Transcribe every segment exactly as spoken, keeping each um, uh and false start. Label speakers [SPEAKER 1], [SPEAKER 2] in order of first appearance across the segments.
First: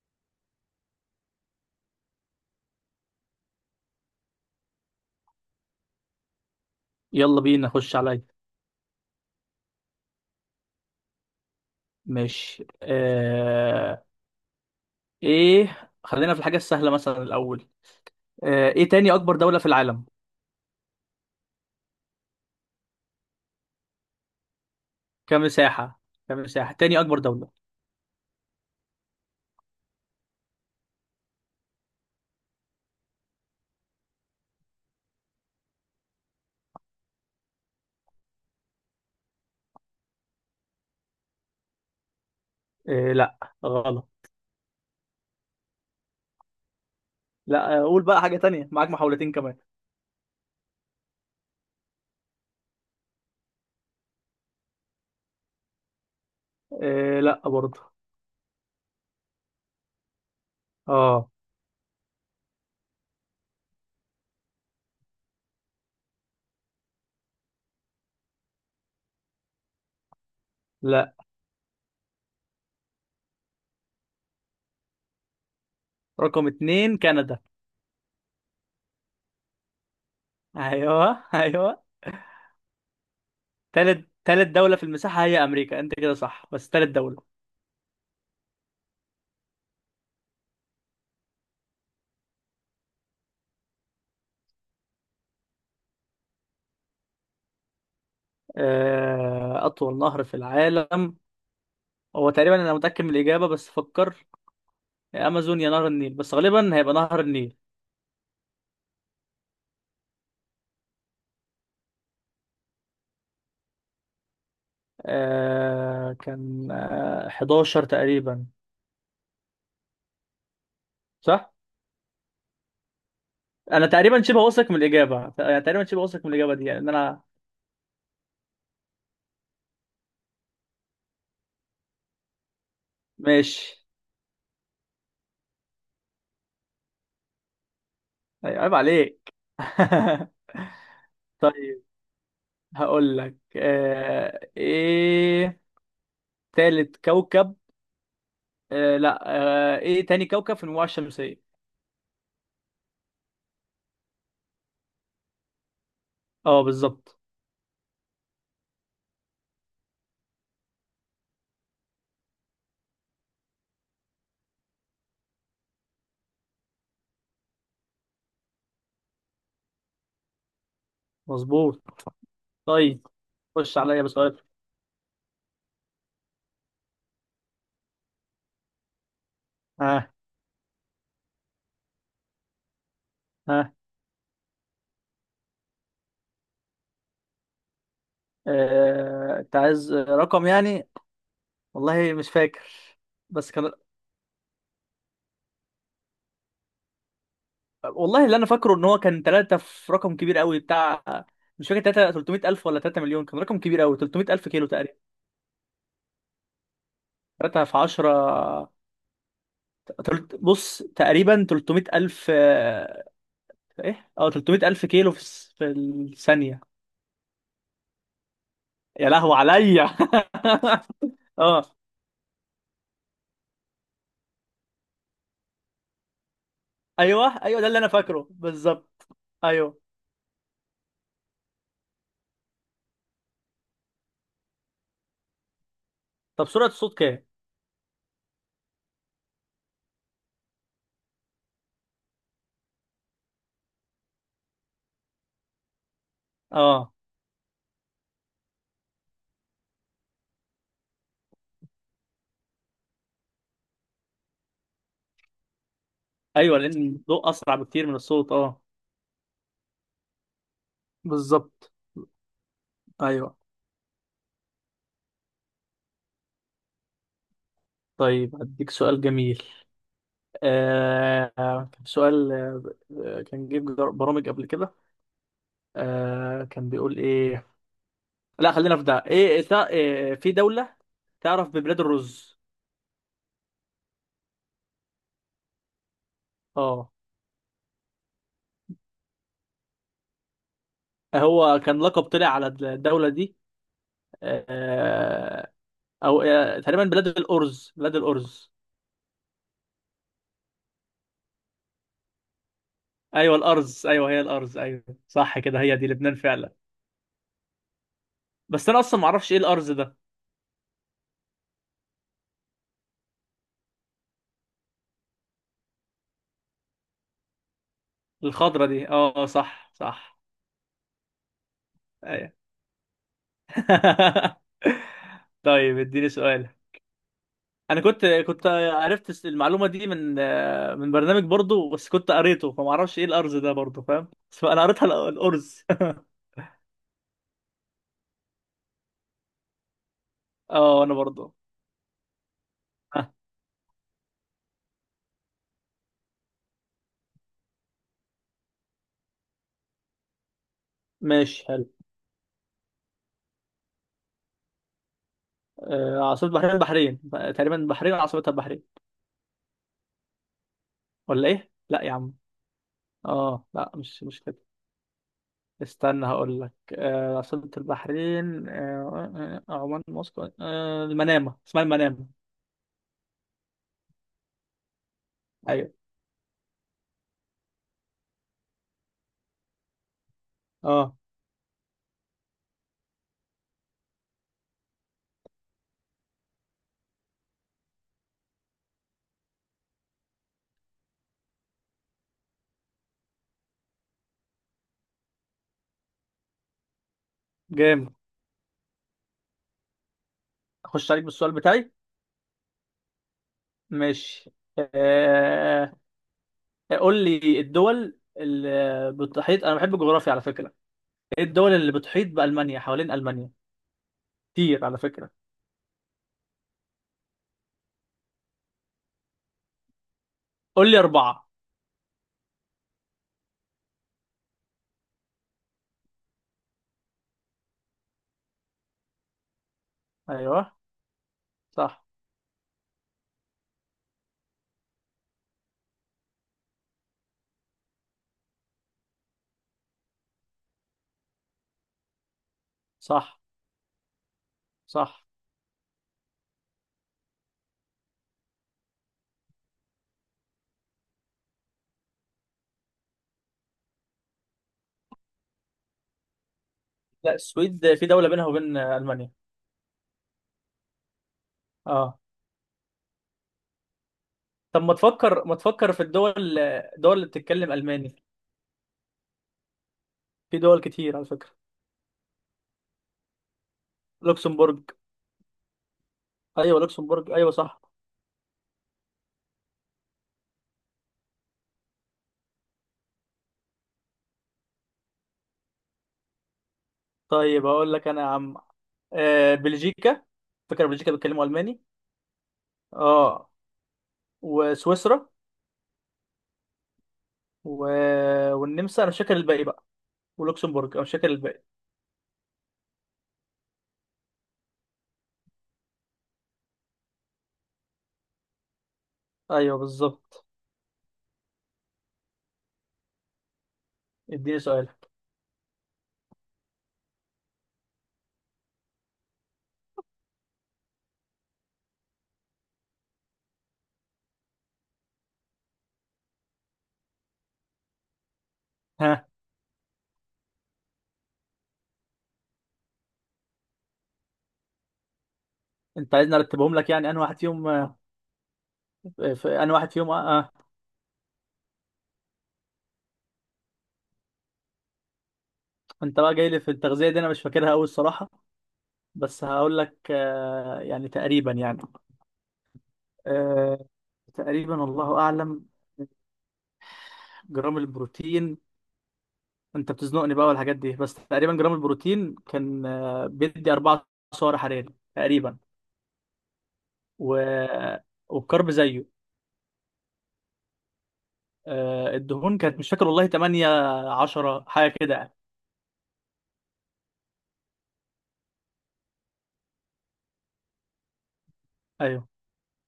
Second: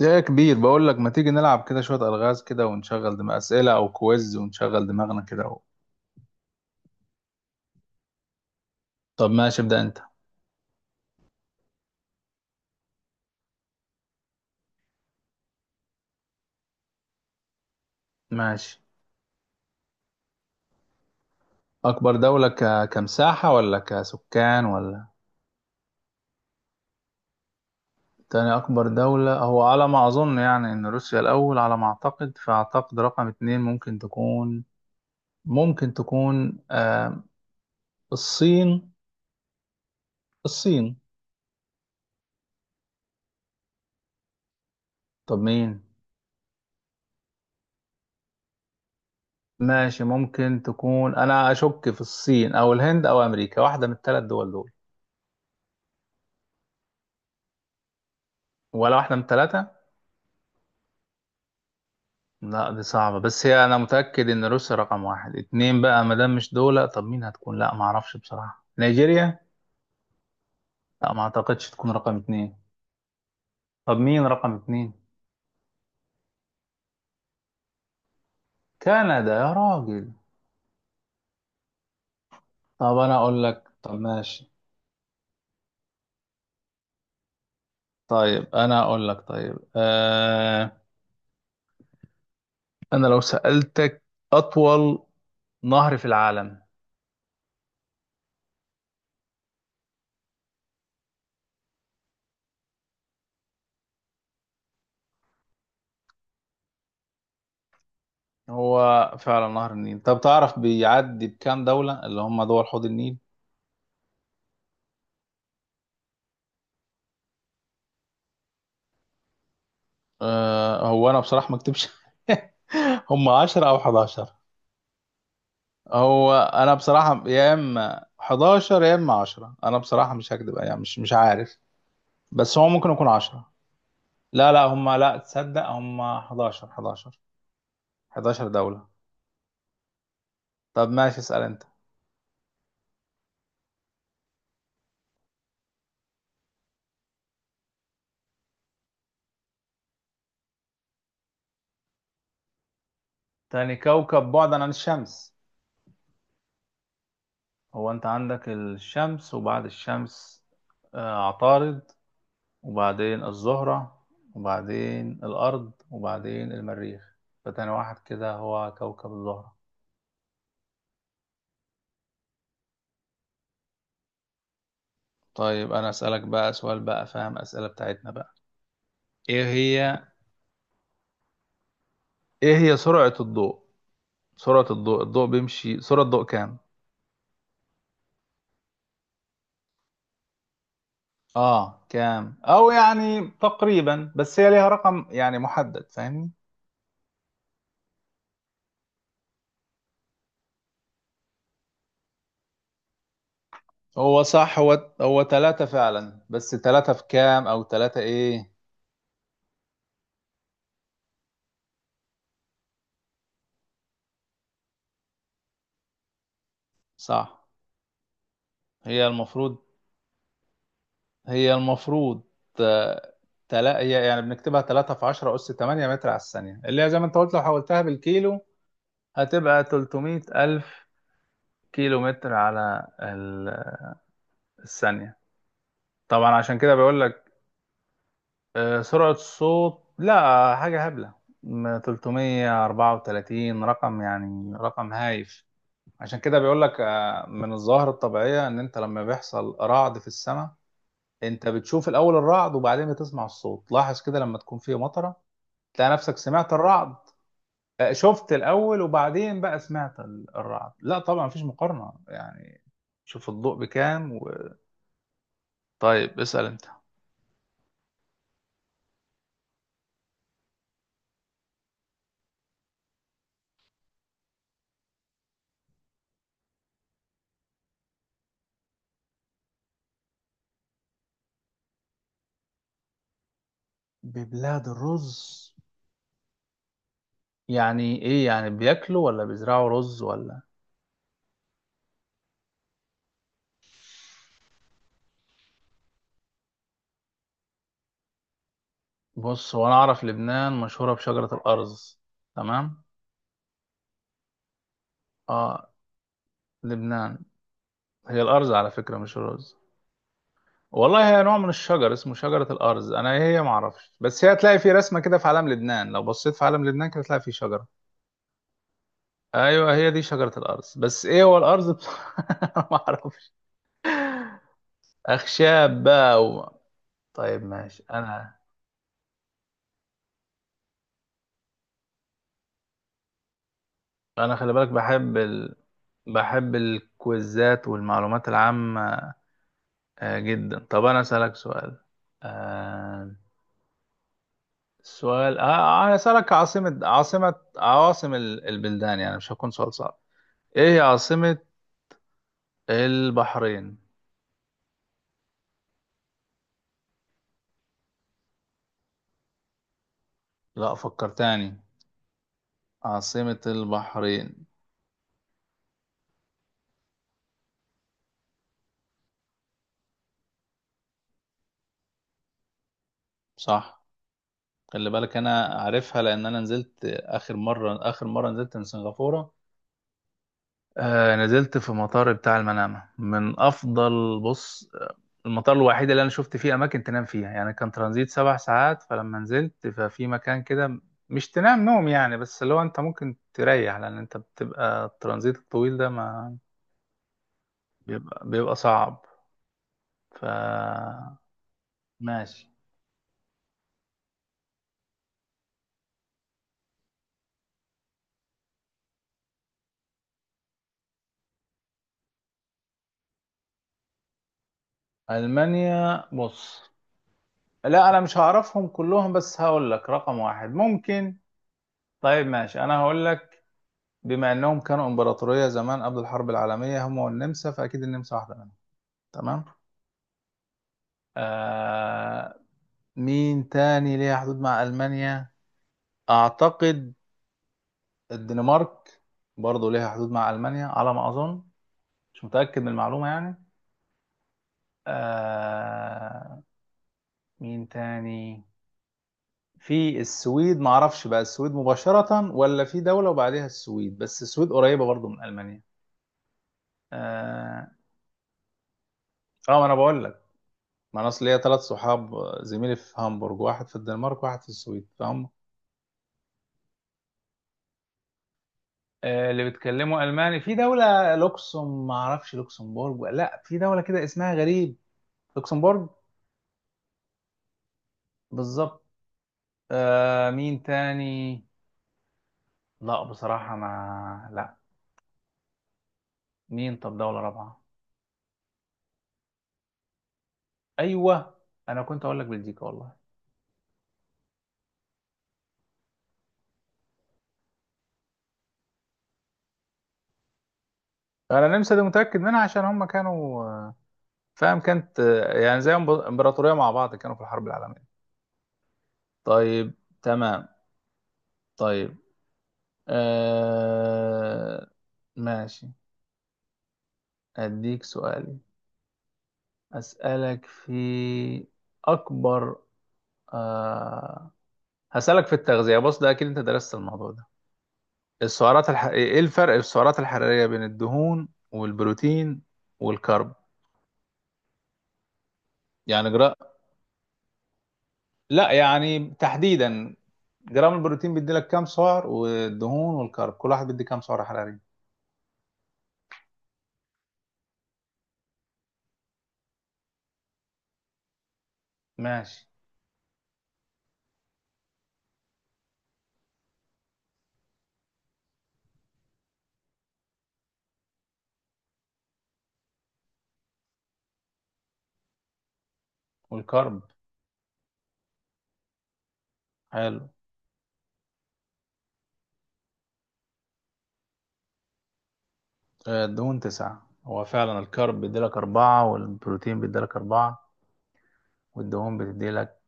[SPEAKER 1] يا كبير، بقول لك ما تيجي نلعب كده شوية ألغاز كده ونشغل دماغ، أسئلة أو كويز ونشغل دماغنا كده و...
[SPEAKER 2] يلا بينا نخش عليا.
[SPEAKER 1] طب ماشي، ابدأ أنت.
[SPEAKER 2] ماشي. آه... ايه، خلينا في الحاجة السهلة مثلا الأول. آه...
[SPEAKER 1] ماشي.
[SPEAKER 2] ايه، تاني أكبر دولة في العالم؟
[SPEAKER 1] أكبر دولة ك... كمساحة ولا كسكان، ولا؟
[SPEAKER 2] كمساحة. كمساحة، تاني أكبر دولة.
[SPEAKER 1] تاني أكبر دولة، هو على ما أظن يعني إن روسيا الأول على ما أعتقد، فأعتقد رقم اتنين ممكن تكون، ممكن تكون آه... الصين. الصين.
[SPEAKER 2] آه... لا، غلط.
[SPEAKER 1] طب مين؟
[SPEAKER 2] لا، آه، قول بقى حاجة تانية، معاك محاولتين كمان.
[SPEAKER 1] ماشي، ممكن تكون. أنا أشك في الصين أو الهند أو أمريكا، واحدة من الثلاث دول دول
[SPEAKER 2] آه... لا برضه.
[SPEAKER 1] ولا واحدة من الثلاثة؟
[SPEAKER 2] اه،
[SPEAKER 1] لا دي صعبة، بس هي أنا متأكد إن روسيا رقم واحد. اتنين بقى ما دام مش دول، طب مين هتكون؟ لا ما أعرفش بصراحة. نيجيريا؟ لا
[SPEAKER 2] لا.
[SPEAKER 1] ما أعتقدش تكون رقم اتنين. طب مين رقم اتنين؟
[SPEAKER 2] رقم اتنين كندا.
[SPEAKER 1] كندا يا راجل!
[SPEAKER 2] ايوه، ايوه.
[SPEAKER 1] طب أنا أقول لك. طب
[SPEAKER 2] تالت تالت
[SPEAKER 1] ماشي.
[SPEAKER 2] دولة في المساحة هي أمريكا، أنت كده صح، بس تالت دولة.
[SPEAKER 1] طيب أنا أقول لك، طيب. آه... أنا لو سألتك أطول نهر في العالم؟
[SPEAKER 2] آه... أطول نهر في العالم. هو تقريبا أنا متأكد من الإجابة، بس فكر. يا امازون يا نهر النيل، بس غالبا هيبقى نهر النيل.
[SPEAKER 1] هو فعلا نهر النيل. طب تعرف بيعدي بكام دولة، اللي هم دول حوض النيل؟
[SPEAKER 2] آه كان آه حداشر تقريبا.
[SPEAKER 1] آه... هو أنا بصراحة
[SPEAKER 2] صح.
[SPEAKER 1] ما أكتبش. هم عشرة أو
[SPEAKER 2] انا تقريبا
[SPEAKER 1] حداشر.
[SPEAKER 2] شبه واثق من الاجابه، ت- يعني تقريبا شبه واثق من
[SPEAKER 1] هو
[SPEAKER 2] الاجابه دي،
[SPEAKER 1] انا
[SPEAKER 2] يعني ان
[SPEAKER 1] بصراحه
[SPEAKER 2] انا...
[SPEAKER 1] يا اما حداشر يا اما عشرة. انا بصراحه مش هكدب يعني، مش مش عارف. بس هو ممكن يكون عشرة.
[SPEAKER 2] ماشي.
[SPEAKER 1] لا لا، هم لا تصدق، هم حداشر حداشر 11
[SPEAKER 2] أيوة، عيب
[SPEAKER 1] دوله.
[SPEAKER 2] عليك.
[SPEAKER 1] طب ماشي، اسال انت.
[SPEAKER 2] طيب. هقول لك، آه ايه، تالت كوكب. آه، لا. آه ايه، تاني كوكب في المجموعه الشمسيه.
[SPEAKER 1] تاني كوكب بعدا عن الشمس؟
[SPEAKER 2] اه، بالظبط.
[SPEAKER 1] هو انت عندك الشمس، وبعد الشمس آه، عطارد، وبعدين الزهره، وبعدين الارض، وبعدين المريخ. فتاني واحد كده هو كوكب الزهره.
[SPEAKER 2] مظبوط. طيب. خش عليا بسؤال.
[SPEAKER 1] طيب انا اسالك بقى سؤال، بقى فاهم اسئله بتاعتنا بقى. ايه هي
[SPEAKER 2] ها.
[SPEAKER 1] ايه هي سرعة الضوء؟
[SPEAKER 2] ها.
[SPEAKER 1] سرعة الضوء الضوء بيمشي، سرعة الضوء كام؟
[SPEAKER 2] آه، انت عايز رقم يعني؟
[SPEAKER 1] اه
[SPEAKER 2] والله مش
[SPEAKER 1] كام،
[SPEAKER 2] فاكر،
[SPEAKER 1] او يعني
[SPEAKER 2] بس كان...
[SPEAKER 1] تقريبا، بس هي ليها رقم يعني محدد، فاهمني؟
[SPEAKER 2] والله اللي انا فاكره ان هو كان ثلاثة في رقم كبير قوي بتاع... مش فاكر، ثلاثة تلتميت الف ولا ثلاثة مليون، كان رقم كبير قوي،
[SPEAKER 1] هو
[SPEAKER 2] تلتميت الف
[SPEAKER 1] صح،
[SPEAKER 2] كيلو
[SPEAKER 1] هو
[SPEAKER 2] تقريبا.
[SPEAKER 1] هو ثلاثة فعلا، بس ثلاثة في كام او
[SPEAKER 2] ثلاثة في
[SPEAKER 1] ثلاثة ايه؟
[SPEAKER 2] عشرة. تلت- بص، تقريبا ثلاثمية الف، آه، ايه، اه، ثلاثمية الف كيلو في الس- في الثانية.
[SPEAKER 1] صح. هي
[SPEAKER 2] يا لهو
[SPEAKER 1] المفروض
[SPEAKER 2] عليا.
[SPEAKER 1] هي
[SPEAKER 2] اه،
[SPEAKER 1] المفروض آه، تلا هي يعني بنكتبها ثلاثة في عشرة أس ثمانية متر على الثانية، اللي هي زي ما أنت
[SPEAKER 2] ايوه
[SPEAKER 1] قلت لو
[SPEAKER 2] ايوه، ده اللي
[SPEAKER 1] حولتها
[SPEAKER 2] انا فاكره
[SPEAKER 1] بالكيلو.
[SPEAKER 2] بالظبط.
[SPEAKER 1] هتبقى
[SPEAKER 2] ايوه.
[SPEAKER 1] 300 ألف كيلو متر على ال- الثانية. طبعا
[SPEAKER 2] طب
[SPEAKER 1] عشان
[SPEAKER 2] سرعة
[SPEAKER 1] كده
[SPEAKER 2] الصوت
[SPEAKER 1] بقول لك.
[SPEAKER 2] كام؟
[SPEAKER 1] آه، سرعة الصوت لا حاجة هبلة، م- تلتمية واربعة وتلاتين رقم، يعني رقم هايف. عشان كده بيقول لك
[SPEAKER 2] اه،
[SPEAKER 1] آه، من الظاهرة الطبيعية ان انت لما بيحصل رعد في السماء، انت بتشوف الاول الرعد وبعدين بتسمع الصوت. لاحظ كده لما تكون في مطرة، تلاقي نفسك سمعت
[SPEAKER 2] ايوه، لان
[SPEAKER 1] الرعد.
[SPEAKER 2] الضوء اسرع بكتير
[SPEAKER 1] آه،
[SPEAKER 2] من الصوت،
[SPEAKER 1] شفت
[SPEAKER 2] اه.
[SPEAKER 1] الاول وبعدين بقى سمعت ال- الرعد. لا طبعا مفيش
[SPEAKER 2] بالظبط.
[SPEAKER 1] مقارنة يعني. شوف
[SPEAKER 2] ايوه.
[SPEAKER 1] الضوء بكام و... طيب اسأل انت.
[SPEAKER 2] طيب، هديك سؤال جميل. آه سؤال... آه كان جيب جر- برامج قبل كده، آه كان بيقول ايه؟ لا، خلينا في ده، ايه، تع- إيه، في دولة تعرف ببلاد الرز؟
[SPEAKER 1] ببلاد الرز؟
[SPEAKER 2] اه.
[SPEAKER 1] يعني ايه؟ يعني بياكلوا ولا بيزرعوا رز، ولا؟
[SPEAKER 2] هو كان لقب طلع على الدولة دي. آه او، آه تقريبا بلاد الأرز، بلاد الأرز.
[SPEAKER 1] بص هو انا اعرف لبنان مشهورة بشجرة الارز، تمام.
[SPEAKER 2] ايوه الأرز، ايوه هي الأرز، ايوه صح كده،
[SPEAKER 1] اه،
[SPEAKER 2] هي دي لبنان فعلا.
[SPEAKER 1] لبنان. هي الارز
[SPEAKER 2] بس
[SPEAKER 1] على
[SPEAKER 2] انا
[SPEAKER 1] فكرة
[SPEAKER 2] اصلا ما
[SPEAKER 1] مش
[SPEAKER 2] اعرفش ايه
[SPEAKER 1] الرز.
[SPEAKER 2] الأرز ده.
[SPEAKER 1] والله هي نوع من الشجر اسمه شجرة الارز. انا إيه هي ما اعرفش، بس هي هتلاقي في رسمة كده في علم لبنان. لو بصيت في علم لبنان كده هتلاقي في شجرة.
[SPEAKER 2] الخضرة دي، اه، آه، صح
[SPEAKER 1] ايوه هي دي
[SPEAKER 2] صح.
[SPEAKER 1] شجرة الارز، بس ايه هو الارز
[SPEAKER 2] أيوة.
[SPEAKER 1] بصراحة؟ ما اعرفش،
[SPEAKER 2] طيب
[SPEAKER 1] اخشاب
[SPEAKER 2] اديني
[SPEAKER 1] بقى و...
[SPEAKER 2] سؤال.
[SPEAKER 1] طيب
[SPEAKER 2] انا
[SPEAKER 1] ماشي.
[SPEAKER 2] كنت
[SPEAKER 1] انا
[SPEAKER 2] كنت عرفت المعلومه دي من... من برنامج برضو، بس كنت قريته فما اعرفش ايه الارز ده برضو، فاهم،
[SPEAKER 1] انا
[SPEAKER 2] بس
[SPEAKER 1] خلي
[SPEAKER 2] انا
[SPEAKER 1] بالك،
[SPEAKER 2] قريتها الأ-
[SPEAKER 1] بحب ال...
[SPEAKER 2] الارز.
[SPEAKER 1] بحب الكويزات والمعلومات العامة. آه جدا.
[SPEAKER 2] اه،
[SPEAKER 1] طب
[SPEAKER 2] انا
[SPEAKER 1] انا
[SPEAKER 2] برضو.
[SPEAKER 1] اسالك سؤال.
[SPEAKER 2] آه
[SPEAKER 1] آه السؤال، آه آه، انا اسالك عاصمة، عاصمة عواصم ال- البلدان، يعني مش هكون سؤال صعب. ايه هي عاصمة
[SPEAKER 2] ماشي حلو.
[SPEAKER 1] البحرين؟
[SPEAKER 2] آه عاصمه بحرين؟ البحرين تقريبا، البحرين عاصمتها البحرين.
[SPEAKER 1] لا، فكر
[SPEAKER 2] ولا ايه؟
[SPEAKER 1] تاني.
[SPEAKER 2] لا يا عم.
[SPEAKER 1] عاصمة
[SPEAKER 2] اه، لا، مش مش كده.
[SPEAKER 1] البحرين؟
[SPEAKER 2] استنى هقول لك، آه عاصمه البحرين آه آه، آه، عمان، موسكو، آه المنامه، اسمها المنامه.
[SPEAKER 1] صح. خلي بالك انا
[SPEAKER 2] ايوه.
[SPEAKER 1] عارفها، لان انا نزلت اخر مرة اخر مرة نزلت من سنغافورة.
[SPEAKER 2] اه،
[SPEAKER 1] آه نزلت في مطار بتاع المنامة، من أفضل، بص آه، المطار الوحيد اللي أنا شفت فيه أماكن تنام فيها. يعني كان ترانزيت سبع ساعات، فلما نزلت ففي مكان كده، مش تنام نوم يعني، بس اللي هو أنت ممكن تريح، لأن أنت بتبقى الترانزيت الطويل ده ما
[SPEAKER 2] جامد.
[SPEAKER 1] بيبقى, بيبقى صعب. ف
[SPEAKER 2] اخش عليك بالسؤال بتاعي.
[SPEAKER 1] ماشي.
[SPEAKER 2] ماشي. آه، قول لي الدول اللي بتحيط، انا بحب الجغرافيا على فكره. ايه الدول اللي بتحيط بالمانيا؟ حوالين المانيا كتير على فكره.
[SPEAKER 1] ألمانيا، بص لا أنا مش هعرفهم كلهم، بس هقول لك رقم واحد
[SPEAKER 2] قول لي
[SPEAKER 1] ممكن.
[SPEAKER 2] اربعه.
[SPEAKER 1] طيب ماشي أنا هقول لك. بما انهم كانوا امبراطوريه زمان قبل الحرب العالميه هم والنمسا، فاكيد النمسا واحده منهم. تمام.
[SPEAKER 2] ايوه. صح.
[SPEAKER 1] آه مين تاني ليها حدود مع المانيا؟ اعتقد الدنمارك برضه ليها حدود مع المانيا، على ما اظن. مش متاكد من المعلومه
[SPEAKER 2] صح.
[SPEAKER 1] يعني.
[SPEAKER 2] صح.
[SPEAKER 1] آه مين تاني؟ في السويد، ما اعرفش بقى السويد مباشره ولا في دوله وبعدها السويد، بس السويد قريبه برضه من المانيا.
[SPEAKER 2] لا،
[SPEAKER 1] اه.
[SPEAKER 2] السويد في دوله بينها وبين المانيا.
[SPEAKER 1] آه، ما انا بقول لك. ما انا اصل ليا ثلاث
[SPEAKER 2] اه.
[SPEAKER 1] صحاب، زميلي في هامبورج، واحد في الدنمارك، واحد في
[SPEAKER 2] طب، ما
[SPEAKER 1] السويد،
[SPEAKER 2] تفكر
[SPEAKER 1] فهم.
[SPEAKER 2] ما تفكر في الدول الدول اللي بتتكلم الماني،
[SPEAKER 1] آه، اللي بيتكلموا
[SPEAKER 2] في
[SPEAKER 1] الماني، في
[SPEAKER 2] دول كتير على
[SPEAKER 1] دوله،
[SPEAKER 2] فكره.
[SPEAKER 1] لوكسم ما اعرفش لوكسمبورج ولا- لا، في دوله كده اسمها
[SPEAKER 2] لوكسمبورغ.
[SPEAKER 1] غريب. لوكسمبورج،
[SPEAKER 2] ايوه لوكسمبورغ، ايوه صح.
[SPEAKER 1] بالظبط. آه مين تاني؟ لا بصراحه، ما لا. مين؟ طب دوله
[SPEAKER 2] طيب
[SPEAKER 1] رابعه؟
[SPEAKER 2] اقول لك انا يا عم، آه، بلجيكا، فكره بلجيكا بيتكلموا
[SPEAKER 1] ايوه،
[SPEAKER 2] الماني.
[SPEAKER 1] انا كنت اقول لك بلجيكا والله.
[SPEAKER 2] اه. وسويسرا و... والنمسا، انا مش فاكر الباقي بقى. ولوكسمبورج، انا مش فاكر الباقي.
[SPEAKER 1] انا النمسا دي متاكد منها عشان هم كانوا آه، فاهم، كانت آه، يعني زي امبراطوريه مع بعض، كانوا في الحرب العالميه.
[SPEAKER 2] ايوه،
[SPEAKER 1] طيب
[SPEAKER 2] بالظبط.
[SPEAKER 1] تمام. طيب.
[SPEAKER 2] اديني سؤال.
[SPEAKER 1] آه... ماشي، أديك سؤالي. أسألك في أكبر، آه... هسألك في التغذية، بص ده أكيد أنت درست الموضوع ده. السعرات الح...
[SPEAKER 2] ها.
[SPEAKER 1] إيه الفرق في السعرات الحرارية بين الدهون والبروتين والكرب؟
[SPEAKER 2] انت
[SPEAKER 1] يعني
[SPEAKER 2] عايزني
[SPEAKER 1] جرا...
[SPEAKER 2] ارتبهم لك يعني؟ انا واحد فيهم آه،
[SPEAKER 1] لا يعني
[SPEAKER 2] في، انا واحد فيهم
[SPEAKER 1] تحديدا.
[SPEAKER 2] آه. آه.
[SPEAKER 1] جرام البروتين بيدي لك كام سعر، والدهون والكرب كل واحد بيدي كام سعر حراري؟
[SPEAKER 2] انت بقى جاي لي في التغذيه دي، انا مش فاكرها قوي الصراحه، بس هقول لك، آه، يعني تقريبا يعني
[SPEAKER 1] ماشي.
[SPEAKER 2] آه، تقريبا الله اعلم. جرام البروتين... انت بتزنقني بقى والحاجات دي، بس تقريبا جرام البروتين كان، آه، بيدي اربعة سعر حراري تقريبا.
[SPEAKER 1] والكرب؟
[SPEAKER 2] و... والكرب زيه.
[SPEAKER 1] حلو.
[SPEAKER 2] آه، الدهون، كانت مش فاكر والله، تمانية عشرة حاجه كده يعني.
[SPEAKER 1] آه، الدهون تسعة. هو فعلا الكارب بيديلك أربعة والبروتين بيديلك أربعة والدهون
[SPEAKER 2] ايوه.
[SPEAKER 1] بتديلك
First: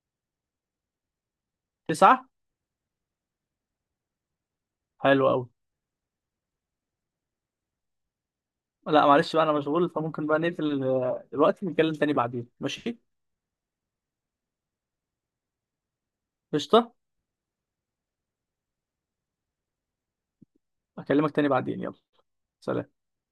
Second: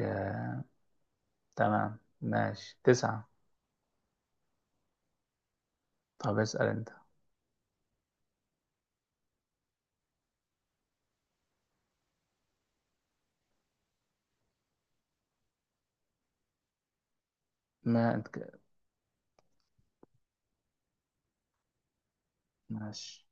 [SPEAKER 1] آه... تمام
[SPEAKER 2] تسعة.
[SPEAKER 1] ماشي، تسعة.
[SPEAKER 2] حلو قوي.
[SPEAKER 1] طب اسأل أنت.
[SPEAKER 2] لا معلش بقى، انا مشغول، فممكن بقى نقفل آه، دلوقتي، نتكلم تاني بعدين، ماشي. قشطه.
[SPEAKER 1] ما أنت ك-
[SPEAKER 2] اكلمك تاني بعدين، يلا. سلام.
[SPEAKER 1] ماشي.